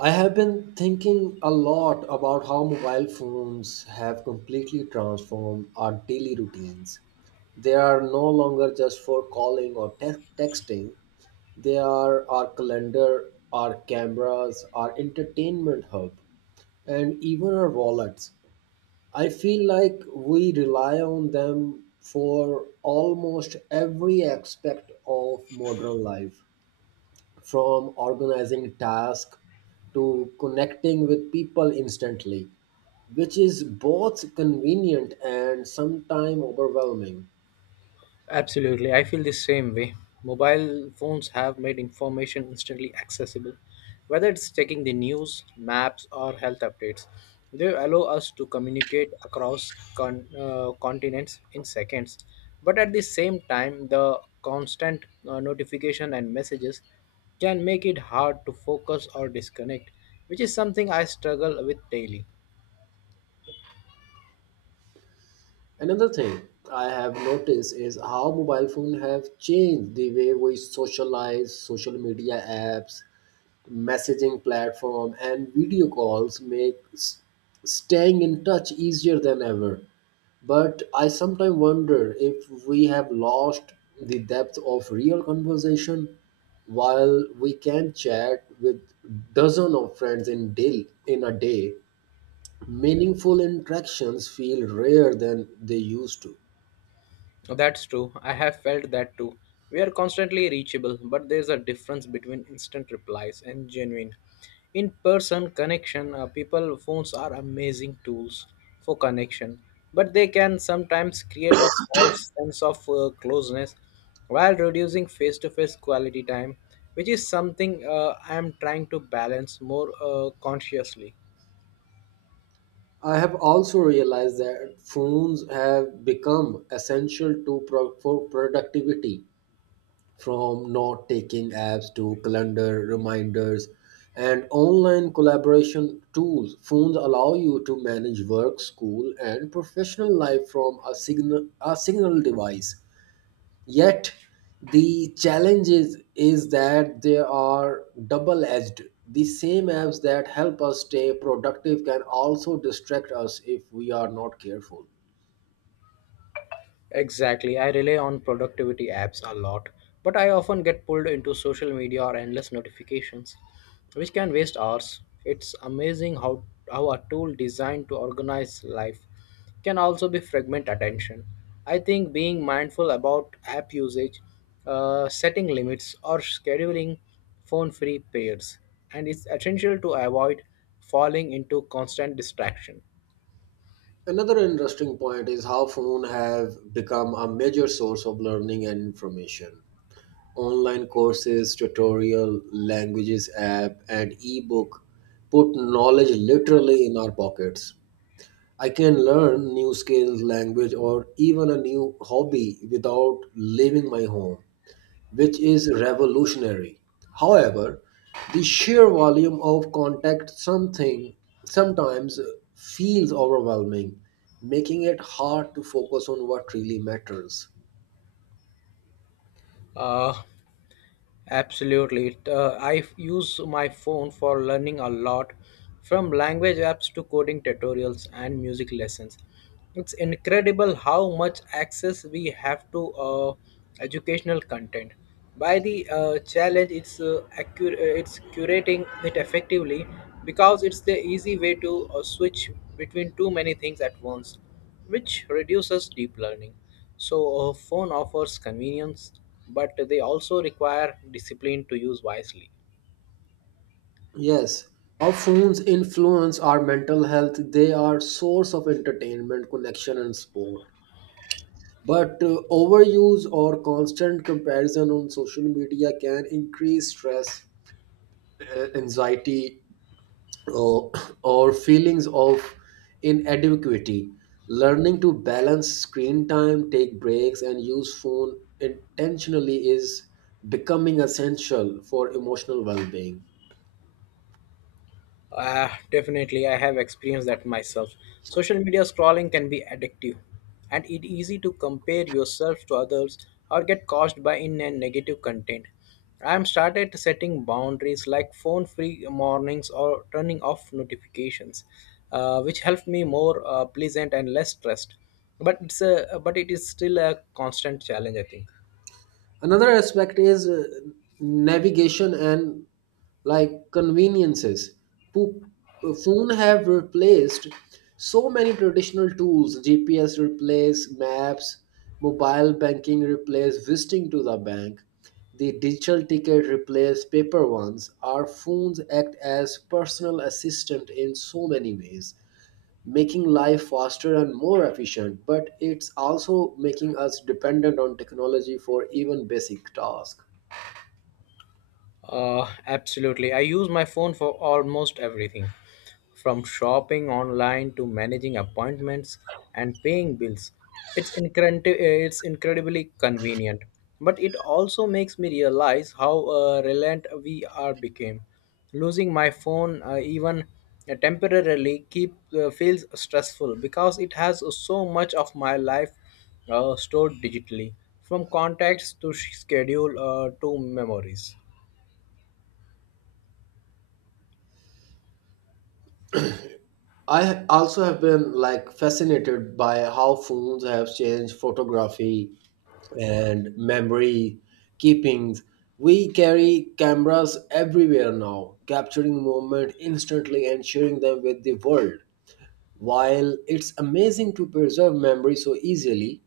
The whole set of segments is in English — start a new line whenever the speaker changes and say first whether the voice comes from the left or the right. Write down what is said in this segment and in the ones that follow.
right: I have been thinking a lot about how mobile phones have completely transformed our daily routines. They are no longer just for calling or texting, they are our calendar, our cameras, our entertainment hub, and even our wallets. I feel like we rely on them for almost every aspect of modern life from organizing tasks to connecting with people instantly, which is both convenient and sometimes overwhelming.
left: Absolutely, I feel the same way. Mobile phones have made information instantly accessible, whether it's checking the news, maps, or health updates. They allow us to communicate across continents in seconds. But at the same time, the constant notification and messages can make it hard to focus or disconnect, which is something I struggle with daily.
right: Another thing I have noticed is how mobile phone have changed the way we socialize, social media apps, messaging platform and video calls make staying in touch easier than ever. But I sometimes wonder if we have lost the depth of real conversation while we can chat with dozen of friends in a day. Meaningful interactions feel rare than they used to.
left: That's true. I have felt that too. We are constantly reachable, but there's a difference between instant replies and genuine. In person connection, people phones are amazing tools for connection, but they can sometimes create a false sense of closeness while reducing face to face quality time, which is something I am trying to balance more consciously.
right: I have also realized that phones have become essential for productivity, from note taking apps to calendar reminders and online collaboration tools. Phones allow you to manage work, school, and professional life from a signal device. Yet, the challenge is that they are double edged. The same apps that help us stay productive can also distract us if we are not careful.
left: Exactly. I rely on productivity apps a lot, but I often get pulled into social media or endless notifications, which can waste hours. It's amazing how a tool designed to organize life can also be fragment attention. I think being mindful about app usage, setting limits, or scheduling phone free periods, and it's essential to avoid falling into constant distraction.
right: Another interesting point is how phones have become a major source of learning and information. Online courses, tutorial, languages app, and ebook put knowledge literally in our pockets. I can learn new skills, language, or even a new hobby without leaving my home, which is revolutionary. However, the sheer volume of contact something sometimes feels overwhelming, making it hard to focus on what really matters.
left: Uh, absolutely. Use my phone for learning a lot, from language apps to coding tutorials and music lessons. It's incredible how much access we have to educational content. By the challenge, it's it's curating it effectively because it's the easy way to switch between too many things at once which reduces deep learning. So, a phone offers convenience, but they also require discipline to use wisely.
right: Yes, our phones influence our mental health. They are source of entertainment, connection, and sport. But overuse or constant comparison on social media can increase stress, anxiety, uh, or feelings of inadequacy. Learning to balance screen time, take breaks, and use phone intentionally is becoming essential for emotional well-being.
left: Definitely, I have experienced that myself. Social media scrolling can be addictive, and it easy to compare yourself to others or get caused by in and negative content. I am started setting boundaries like phone free mornings or turning off notifications, which helped me more pleasant and less stressed. But it is still a constant challenge, I think.
right: Another aspect is navigation and like conveniences. Po- Phone have replaced so many traditional tools. GPS replace maps, mobile banking replace visiting to the bank, the digital ticket replace paper ones. Our phones act as personal assistant in so many ways, making life faster and more efficient, but it's also making us dependent on technology for even basic tasks.
left: Absolutely. I use my phone for almost everything from shopping online to managing appointments and paying bills. It's incredibly convenient, but it also makes me realize how reliant we are became. Losing my phone, even temporarily, keep feels stressful because it has so much of my life stored digitally, from contacts to schedule to memories.
right: I also have been like fascinated by how phones have changed photography and memory keepings. We carry cameras everywhere now, capturing moment instantly and sharing them with the world. While it's amazing to preserve memory so easily,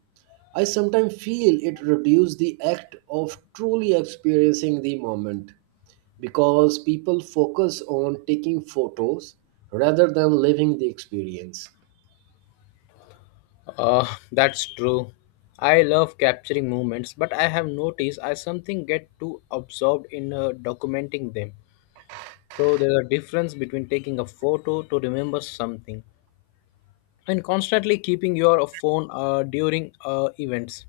right: I sometimes feel it reduces the act of truly experiencing the moment because people focus on taking photos rather than living the experience.
left: That's true. I love capturing moments, but I have noticed I something get too absorbed in documenting them. So there's a difference between taking a photo to remember something and constantly keeping your phone during events.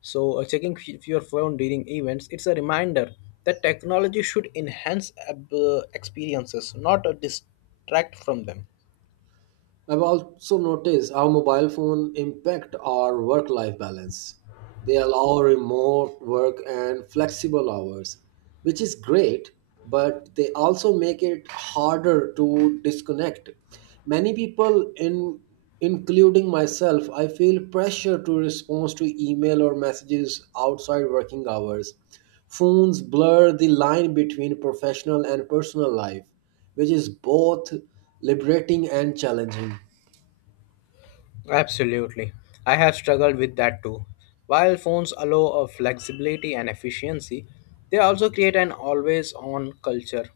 left: So your phone during events, it's a reminder that technology should enhance experiences, not distract from them.
right: I've also noticed how mobile phone impact our work-life balance. They allow remote work and flexible hours, which is great, but they also make it harder to disconnect. Many people in Including myself, I feel pressure to respond to email or messages outside working hours. Phones blur the line between professional and personal life, which is both liberating and challenging.
left: Absolutely. I have struggled with that too. While phones allow a flexibility and efficiency, they also create an always on culture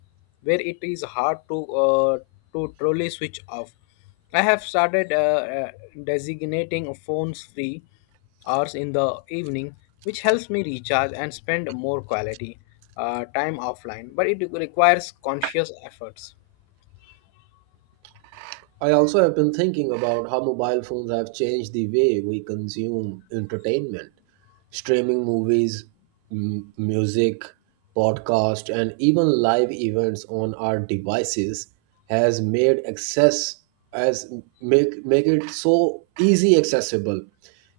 left: where it is hard to truly switch off. I have started designating phones free hours in the evening, which helps me recharge and spend more quality time offline, but it requires conscious efforts.
right: I also have been thinking about how mobile phones have changed the way we consume entertainment. Streaming movies, music, podcast, and even live events on our devices has made access as make it so easy accessible.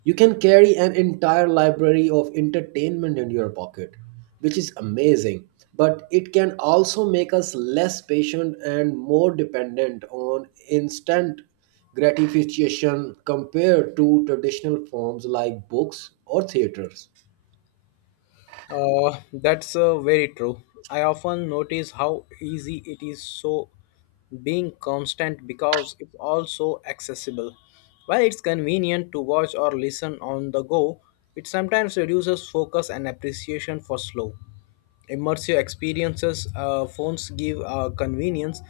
right: You can carry an entire library of entertainment in your pocket, which is amazing, but it can also make us less patient and more dependent on instant gratification compared to traditional forms like books or theaters.
left: That's very true. I often notice how easy it is so being constant because it's also accessible. While it's convenient to watch or listen on the go, it sometimes reduces focus and appreciation for slow, immersive experiences. Phones give convenience,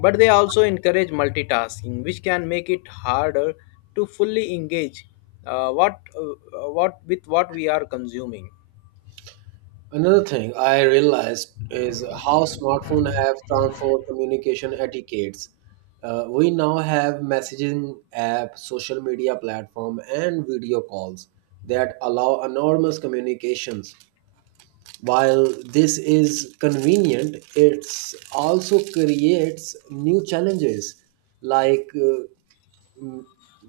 left: but they also encourage multitasking, which can make it harder to fully engage what with what we are consuming.
right: Another thing I realized is how smartphones have transformed communication etiquettes. We now have messaging app, social media platform and video calls that allow enormous communications. While this is convenient, it also creates new challenges like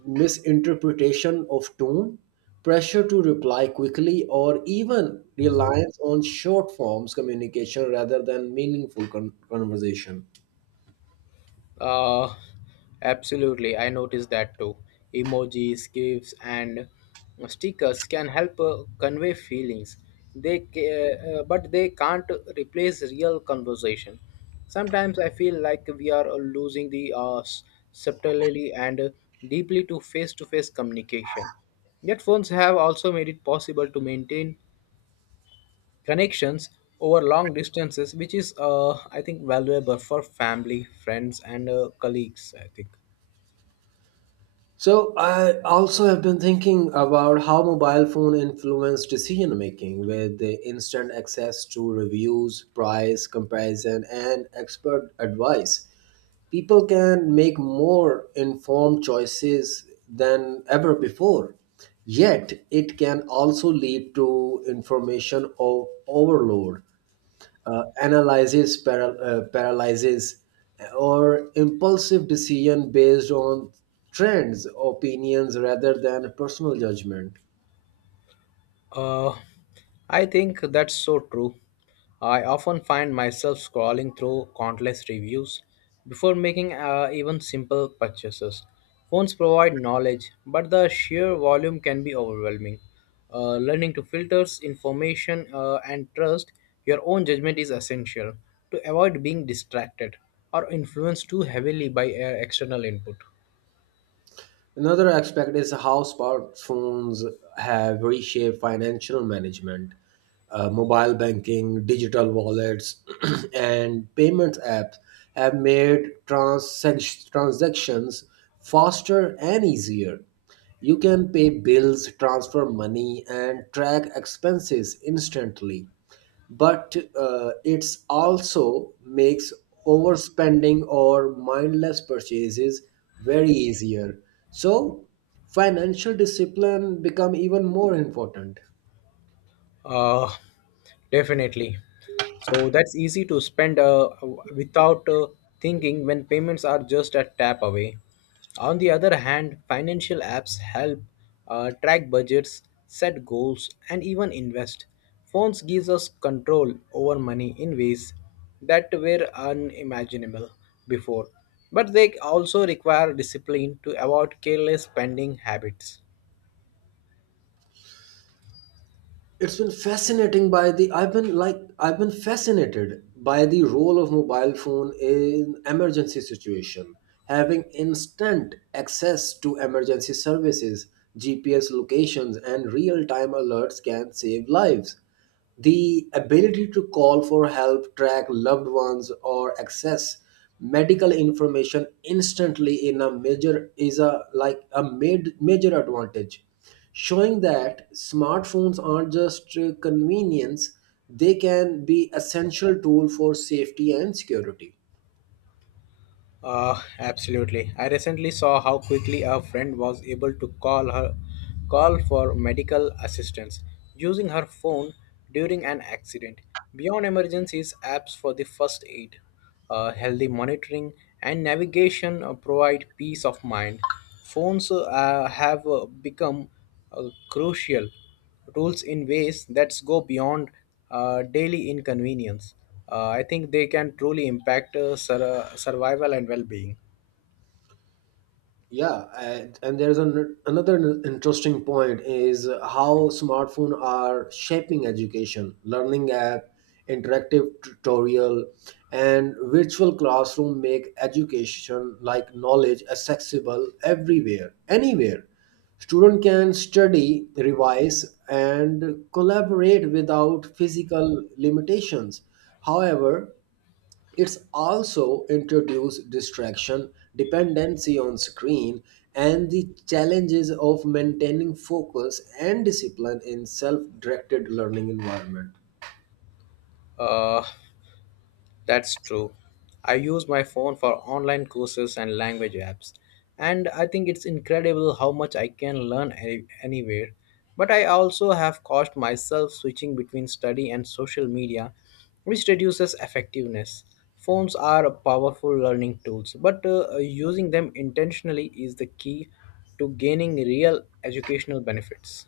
right: misinterpretation of tone, pressure to reply quickly, or even reliance on short forms communication rather than meaningful conversation.
left: Uh, absolutely. I noticed that too. Emojis, GIFs, and stickers can help convey feelings. But they can't replace real conversation. Sometimes I feel like we are losing the subtlety and deeply to face-to-face communication. Yet phones have also made it possible to maintain connections over long distances, which is, I think, valuable for family, friends, and colleagues. I think.
right: So I also have been thinking about how mobile phone influence decision making, with the instant access to reviews, price comparison and expert advice. People can make more informed choices than ever before. Yet, it can also lead to information overload, analysis paralysis, or impulsive decision based on trends, opinions, rather than personal judgment.
left: Uh, I think that's so true. I often find myself scrolling through countless reviews before making even simple purchases. Phones provide knowledge, but the sheer volume can be overwhelming. Learning to filter information and trust your own judgment is essential to avoid being distracted or influenced too heavily by external input.
right: Another aspect is how smartphones have reshaped financial management. Mobile banking, digital wallets, and payments apps have made transactions faster and easier. You can pay bills, transfer money, and track expenses instantly, but it's also makes overspending or mindless purchases very easier, so financial discipline become even more important.
left: Uh, definitely. So that's easy to spend without thinking when payments are just a tap away. On the other hand, financial apps help track budgets, set goals, and even invest. Phones gives us control over money in ways that were unimaginable before, but they also require discipline to avoid careless spending habits.
right: It's been fascinating by the I've been like I've been fascinated by the role of mobile phone in emergency situation. Having instant access to emergency services, GPS locations and real time alerts can save lives. The ability to call for help, track loved ones, or access medical information instantly in a major is a like a made, major advantage, showing that smartphones aren't just convenience; they can be essential tool for safety and security.
left: Absolutely. I recently saw how quickly a friend was able to call for medical assistance using her phone during an accident. Beyond emergencies, apps for the first aid, healthy monitoring, and navigation provide peace of mind. Phones have become crucial rules in ways that go beyond daily inconvenience. I think they can truly impact survival and well being.
right: Yeah, another interesting point is how smartphones are shaping education. Learning app, interactive tutorial and virtual classroom make education like knowledge accessible everywhere, anywhere. Student can study, revise and collaborate without physical limitations. However, it's also introduced distraction, dependency on screen, and the challenges of maintaining focus and discipline in self-directed learning environment.
left: Uh, That's true. I use my phone for online courses and language apps, and I think it's incredible how much I can learn anywhere. But I also have caused myself switching between study and social media, which reduces effectiveness. Phones are powerful learning tools, but using them intentionally is the key to gaining real educational benefits.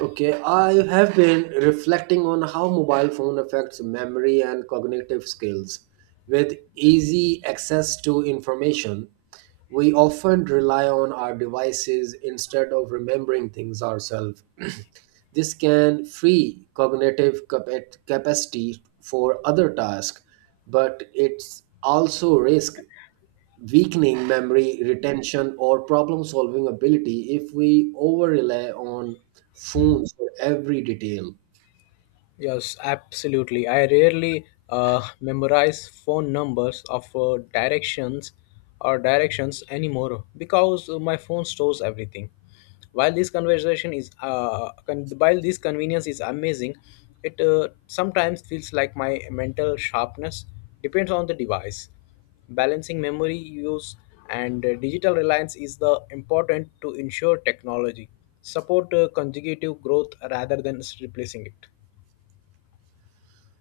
right: Okay, I have been reflecting on how mobile phone affects memory and cognitive skills. With easy access to information, we often rely on our devices instead of remembering things ourselves. This can free cognitive capacity for other tasks, but it's also risk weakening memory retention or problem solving ability if we over rely on phones for every detail.
left: Yes, absolutely. I rarely memorize phone numbers of directions anymore because my phone stores everything. While this conversation is con- while this convenience is amazing, it sometimes feels like my mental sharpness depends on the device. Balancing memory use and digital reliance is the important to ensure technology support consecutive growth rather than replacing it.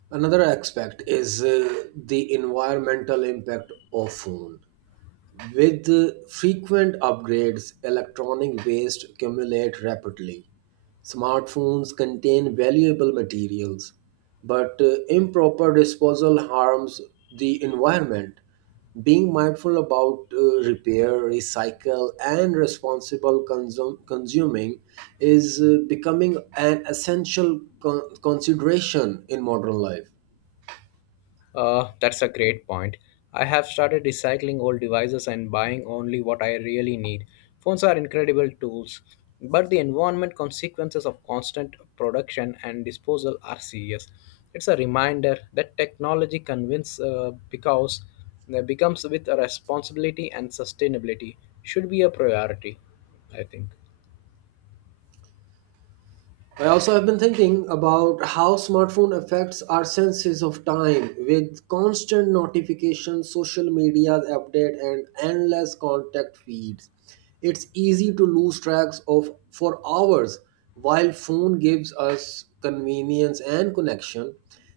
right: Another aspect is the environmental impact of phone. With frequent upgrades, electronic waste accumulates rapidly. Smartphones contain valuable materials, but improper disposal harms the environment. Being mindful about repair, recycle, and responsible consuming is becoming an essential consideration in modern life.
left: That's a great point. I have started recycling old devices and buying only what I really need. Phones are incredible tools, but the environment consequences of constant production and disposal are serious. It's a reminder that technology convinces because becomes with a responsibility and sustainability should be a priority, I think.
right: I also have been thinking about how smartphone affects our senses of time, with constant notifications, social media update and endless contact feeds. It's easy to lose tracks of for hours while phone gives us convenience and connection.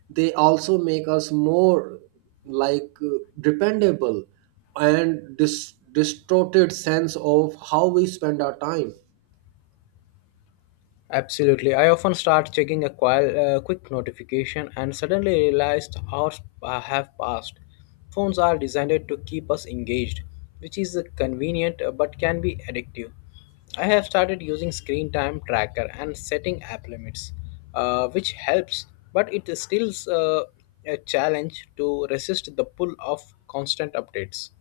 right: They also make us more like dependable and distorted sense of how we spend our time.
left: Absolutely. I often start checking a quick notification and suddenly realized hours have passed. Phones are designed to keep us engaged, which is convenient but can be addictive. I have started using screen time tracker and setting app limits, which helps, but it is still a challenge to resist the pull of constant updates.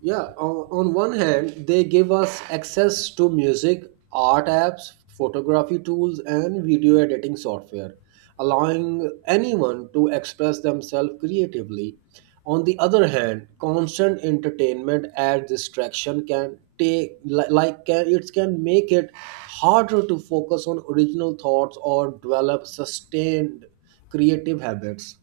right: Yeah, on one hand, they give us access to music, art apps, photography tools, and video editing software, allowing anyone to express themselves creatively. On the other hand, constant entertainment and distraction can take li- like can, it can make it harder to focus on original thoughts or develop sustained creative habits.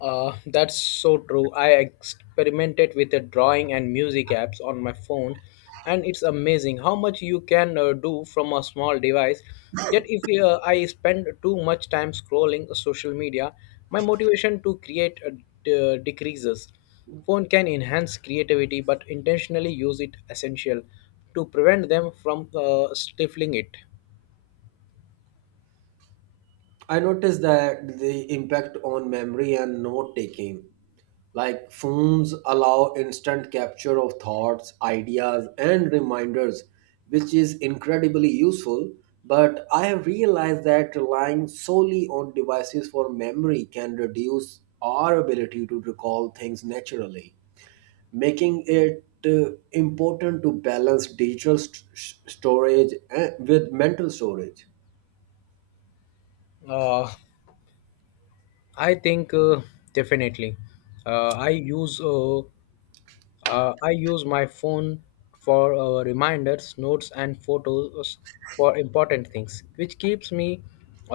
left: That's so true. I experimented with the drawing and music apps on my phone, and it's amazing how much you can do from a small device. Yet, if I spend too much time scrolling social media, my motivation to create decreases. Phone can enhance creativity, but intentionally use it essential to prevent them from stifling it.
right: I noticed that the impact on memory and note taking. Like, phones allow instant capture of thoughts, ideas, and reminders, which is incredibly useful. But I have realized that relying solely on devices for memory can reduce our ability to recall things naturally, making it important to balance digital storage eh, with mental storage.
left: Uh, I think definitely. Uh, I use uh, I use my phone for reminders, notes, and photos for important things, which keeps me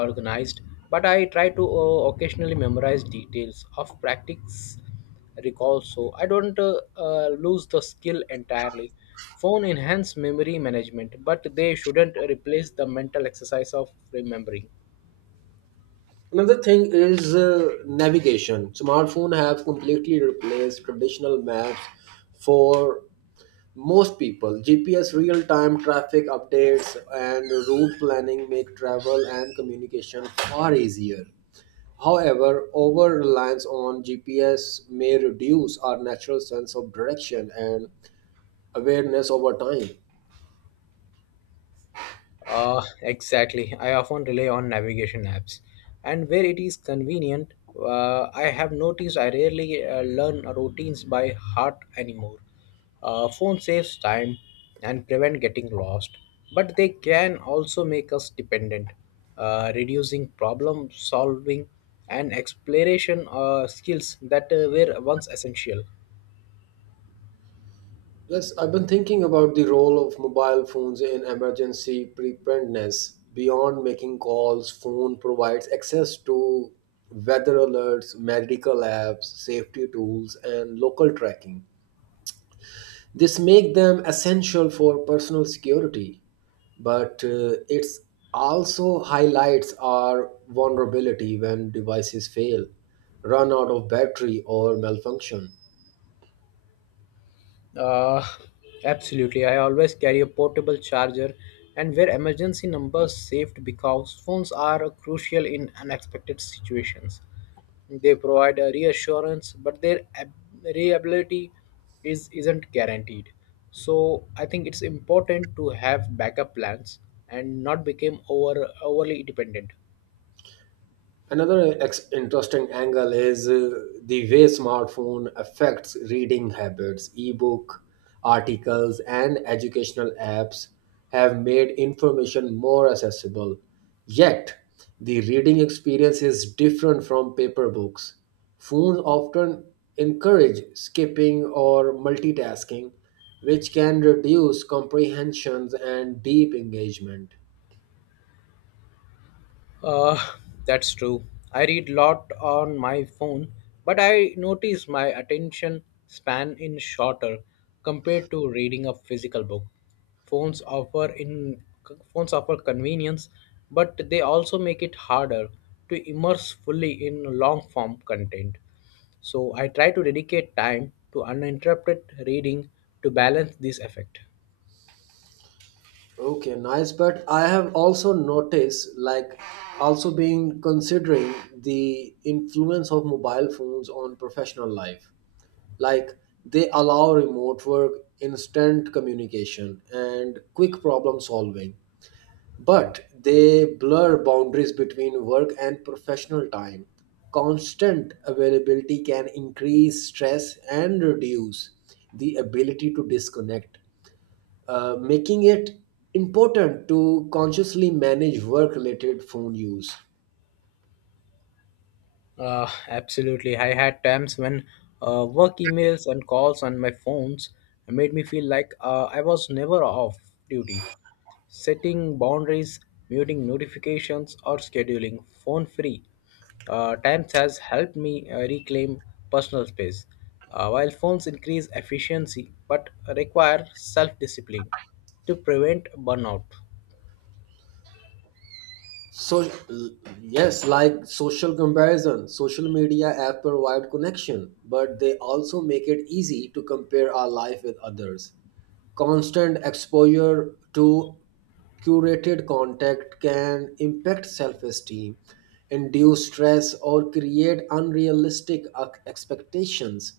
left: organized. But I try to occasionally memorize details of practice recall, so I don't lose the skill entirely. Phone enhance memory management, but they shouldn't replace the mental exercise of remembering.
right: Another thing is navigation. Smartphone have completely replaced traditional maps for most people. GPS real-time traffic updates and route planning make travel and communication far easier. However, over reliance on GPS may reduce our natural sense of direction and awareness over time.
left: Exactly. I often rely on navigation apps, and where it is convenient, I have noticed I rarely learn routines by heart anymore. Phone saves time and prevent getting lost, but they can also make us dependent, reducing problem solving and exploration skills that were once essential.
right: Plus, I've been thinking about the role of mobile phones in emergency preparedness. Beyond making calls, phone provides access to weather alerts, medical apps, safety tools, and local tracking. This makes them essential for personal security, but it's also highlights our vulnerability when devices fail, run out of battery, or malfunction.
left: Uh, absolutely. I always carry a portable charger and where emergency numbers saved because phones are crucial in unexpected situations. They provide a reassurance, but their reliability is isn't guaranteed. So I think it's important to have backup plans and not become overly dependent.
right: Another interesting angle is the way smartphone affects reading habits. Ebook, articles, and educational apps have made information more accessible. Yet, the reading experience is different from paper books. Phones often encourage skipping or multitasking, which can reduce comprehensions and deep engagement.
left: Uh, that's true. I read a lot on my phone, but I notice my attention span is shorter compared to reading a physical book. Phones offer in Phones offer convenience, but they also make it harder to immerse fully in long form content. So I try to dedicate time to uninterrupted reading to balance this effect.
right: Okay, nice. But I have also noticed, like, also being considering the influence of mobile phones on professional life. Like, they allow remote work, instant communication, and quick problem solving. But they blur boundaries between work and professional time. Constant availability can increase stress and reduce the ability to disconnect, making it important to consciously manage work related phone use.
left: Absolutely. I had times when work emails and calls on my phones made me feel like I was never off duty. Setting boundaries, muting notifications, or scheduling phone free times has helped me reclaim personal space. While phones increase efficiency but require self discipline to prevent burnout.
right: So, yes, like social comparison, social media app provide connection, but they also make it easy to compare our life with others. Constant exposure to curated content can impact self-esteem, induce stress or create unrealistic expectations,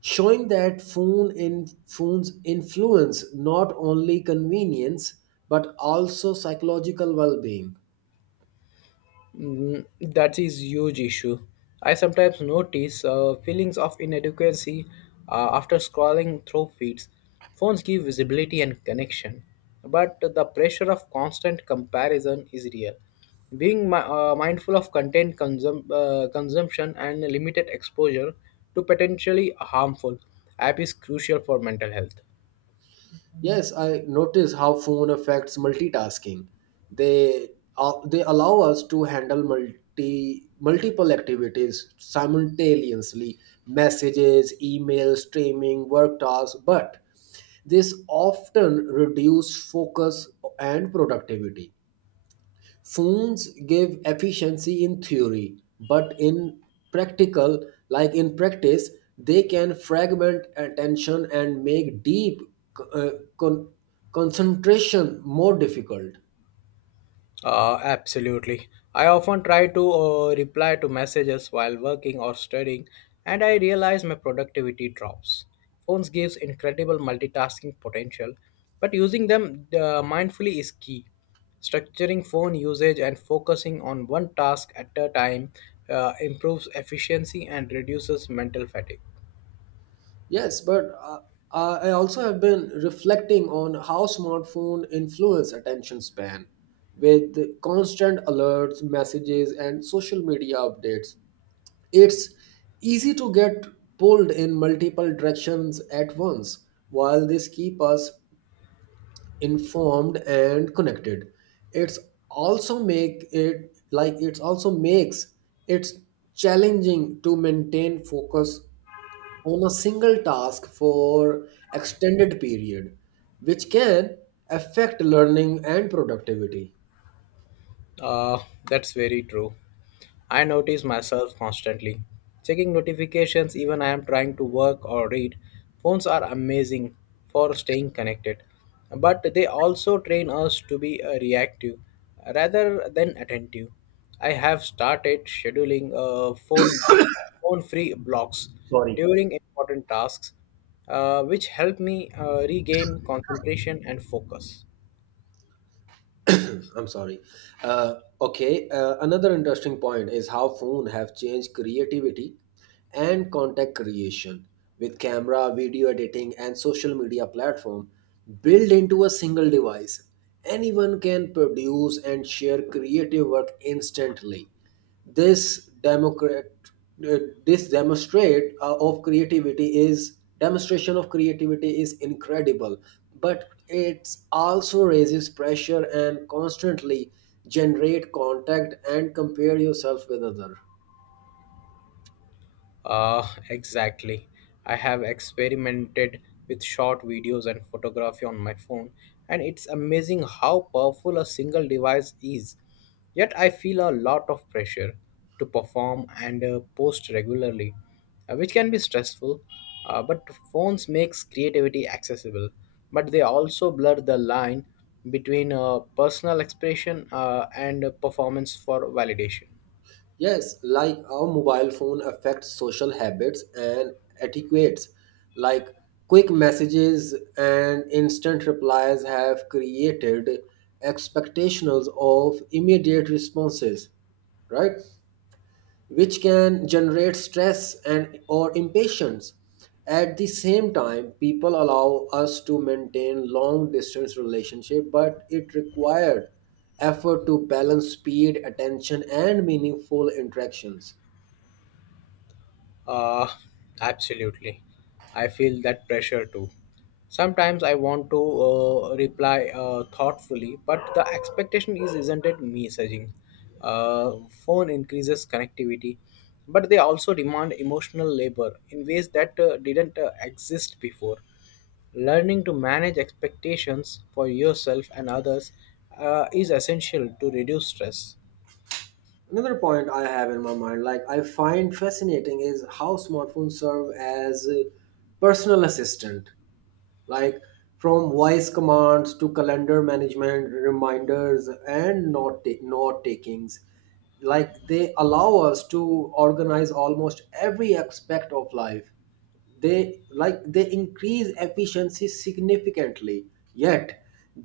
right: showing that phones influence not only convenience but also psychological well-being.
left: Mm, that is huge issue. I sometimes notice feelings of inadequacy after scrolling through feeds. Phones give visibility and connection, but the pressure of constant comparison is real. Being mindful of content consumption and limited exposure to potentially harmful app is crucial for mental health.
right: Yes, I notice how phone affects multitasking. they they allow us to handle multiple activities simultaneously, messages, emails, streaming, work tasks, but this often reduces focus and productivity. Phones give efficiency in theory, but in practical, like in practice, they can fragment attention and make deep uh, con- concentration more difficult.
left: Absolutely. I often try to reply to messages while working or studying, and I realize my productivity drops. Phones gives incredible multitasking potential, but using them mindfully is key. Structuring phone usage and focusing on one task at a time improves efficiency and reduces mental fatigue.
right: Yes, but I also have been reflecting on how smartphone influence attention span with constant alerts, messages, and social media updates. It's easy to get pulled in multiple directions at once. While this keep us informed and connected, it's it's also makes it challenging to maintain focus on a single task for extended period, which can affect learning and productivity.
left: Uh, that's very true. I notice myself constantly. Checking notifications even I am trying to work or read. Phones are amazing for staying connected, but they also train us to be reactive rather than attentive. I have started scheduling phone free blocks during important tasks, which help me regain concentration and focus.
right: I'm sorry. Uh, okay, another interesting point is how phone have changed creativity and content creation with camera, video editing, and social media platform built into a single device. Anyone can produce and share creative work instantly. This democrat, uh, this demonstrate of creativity is Demonstration of creativity is incredible, but it also raises pressure and constantly generate contact and compare yourself with other.
left: Exactly. I have experimented with short videos and photography on my phone, and it's amazing how powerful a single device is. Yet, I feel a lot of pressure to perform and post regularly, which can be stressful. But phones makes creativity accessible, but they also blur the line between personal expression and performance for validation.
right: Yes, like our mobile phone affects social habits and etiquettes. Like, quick messages and instant replies have created expectations of immediate responses, right? Which can generate stress and or impatience. At the same time, people allow us to maintain long distance relationship, but it required effort to balance speed, attention and meaningful interactions.
left: Uh, absolutely. I feel that pressure too. Sometimes I want to reply thoughtfully, but the expectation is isn't it messaging. Phone increases connectivity, but they also demand emotional labor in ways that didn't exist before. Learning to manage expectations for yourself and others is essential to reduce stress.
right: Another point I have in my mind, like I find fascinating, is how smartphones serve as a personal assistant, like from voice commands to calendar management, reminders and note takings. They allow us to organize almost every aspect of life. They increase efficiency significantly. Yet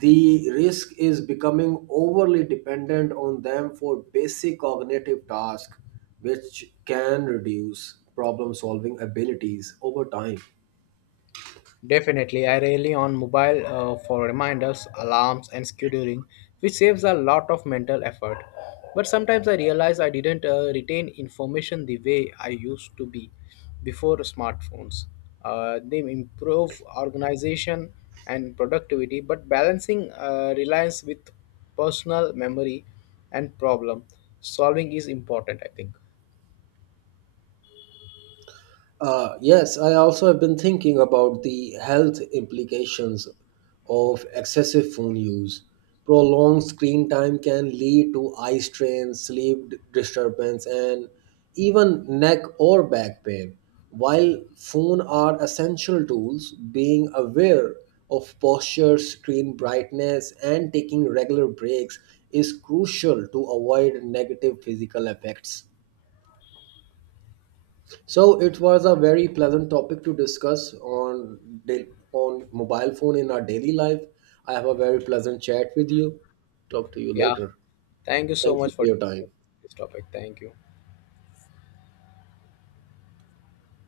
right: the risk is becoming overly dependent on them for basic cognitive tasks, which can reduce problem solving abilities over time.
left: Definitely, I rely on mobile for reminders, alarms, and scheduling, which saves a lot of mental effort. But sometimes I realize I didn't retain information the way I used to be before smartphones. They improve organization and productivity, but balancing reliance with personal memory and problem solving is important, I think.
right: Yes, I also have been thinking about the health implications of excessive phone use. Prolonged screen time can lead to eye strain, sleep disturbance, and even neck or back pain. While phones are essential tools, being aware of posture, screen brightness, and taking regular breaks is crucial to avoid negative physical effects. So it was a very pleasant topic to discuss on on mobile phone in our daily life. I have a very pleasant chat with you. Talk to you
left: Yeah,
right: later.
left: thank you so
right: Thank you
left: much
right: for
left: for
right: your time.
left: this topic. Thank you.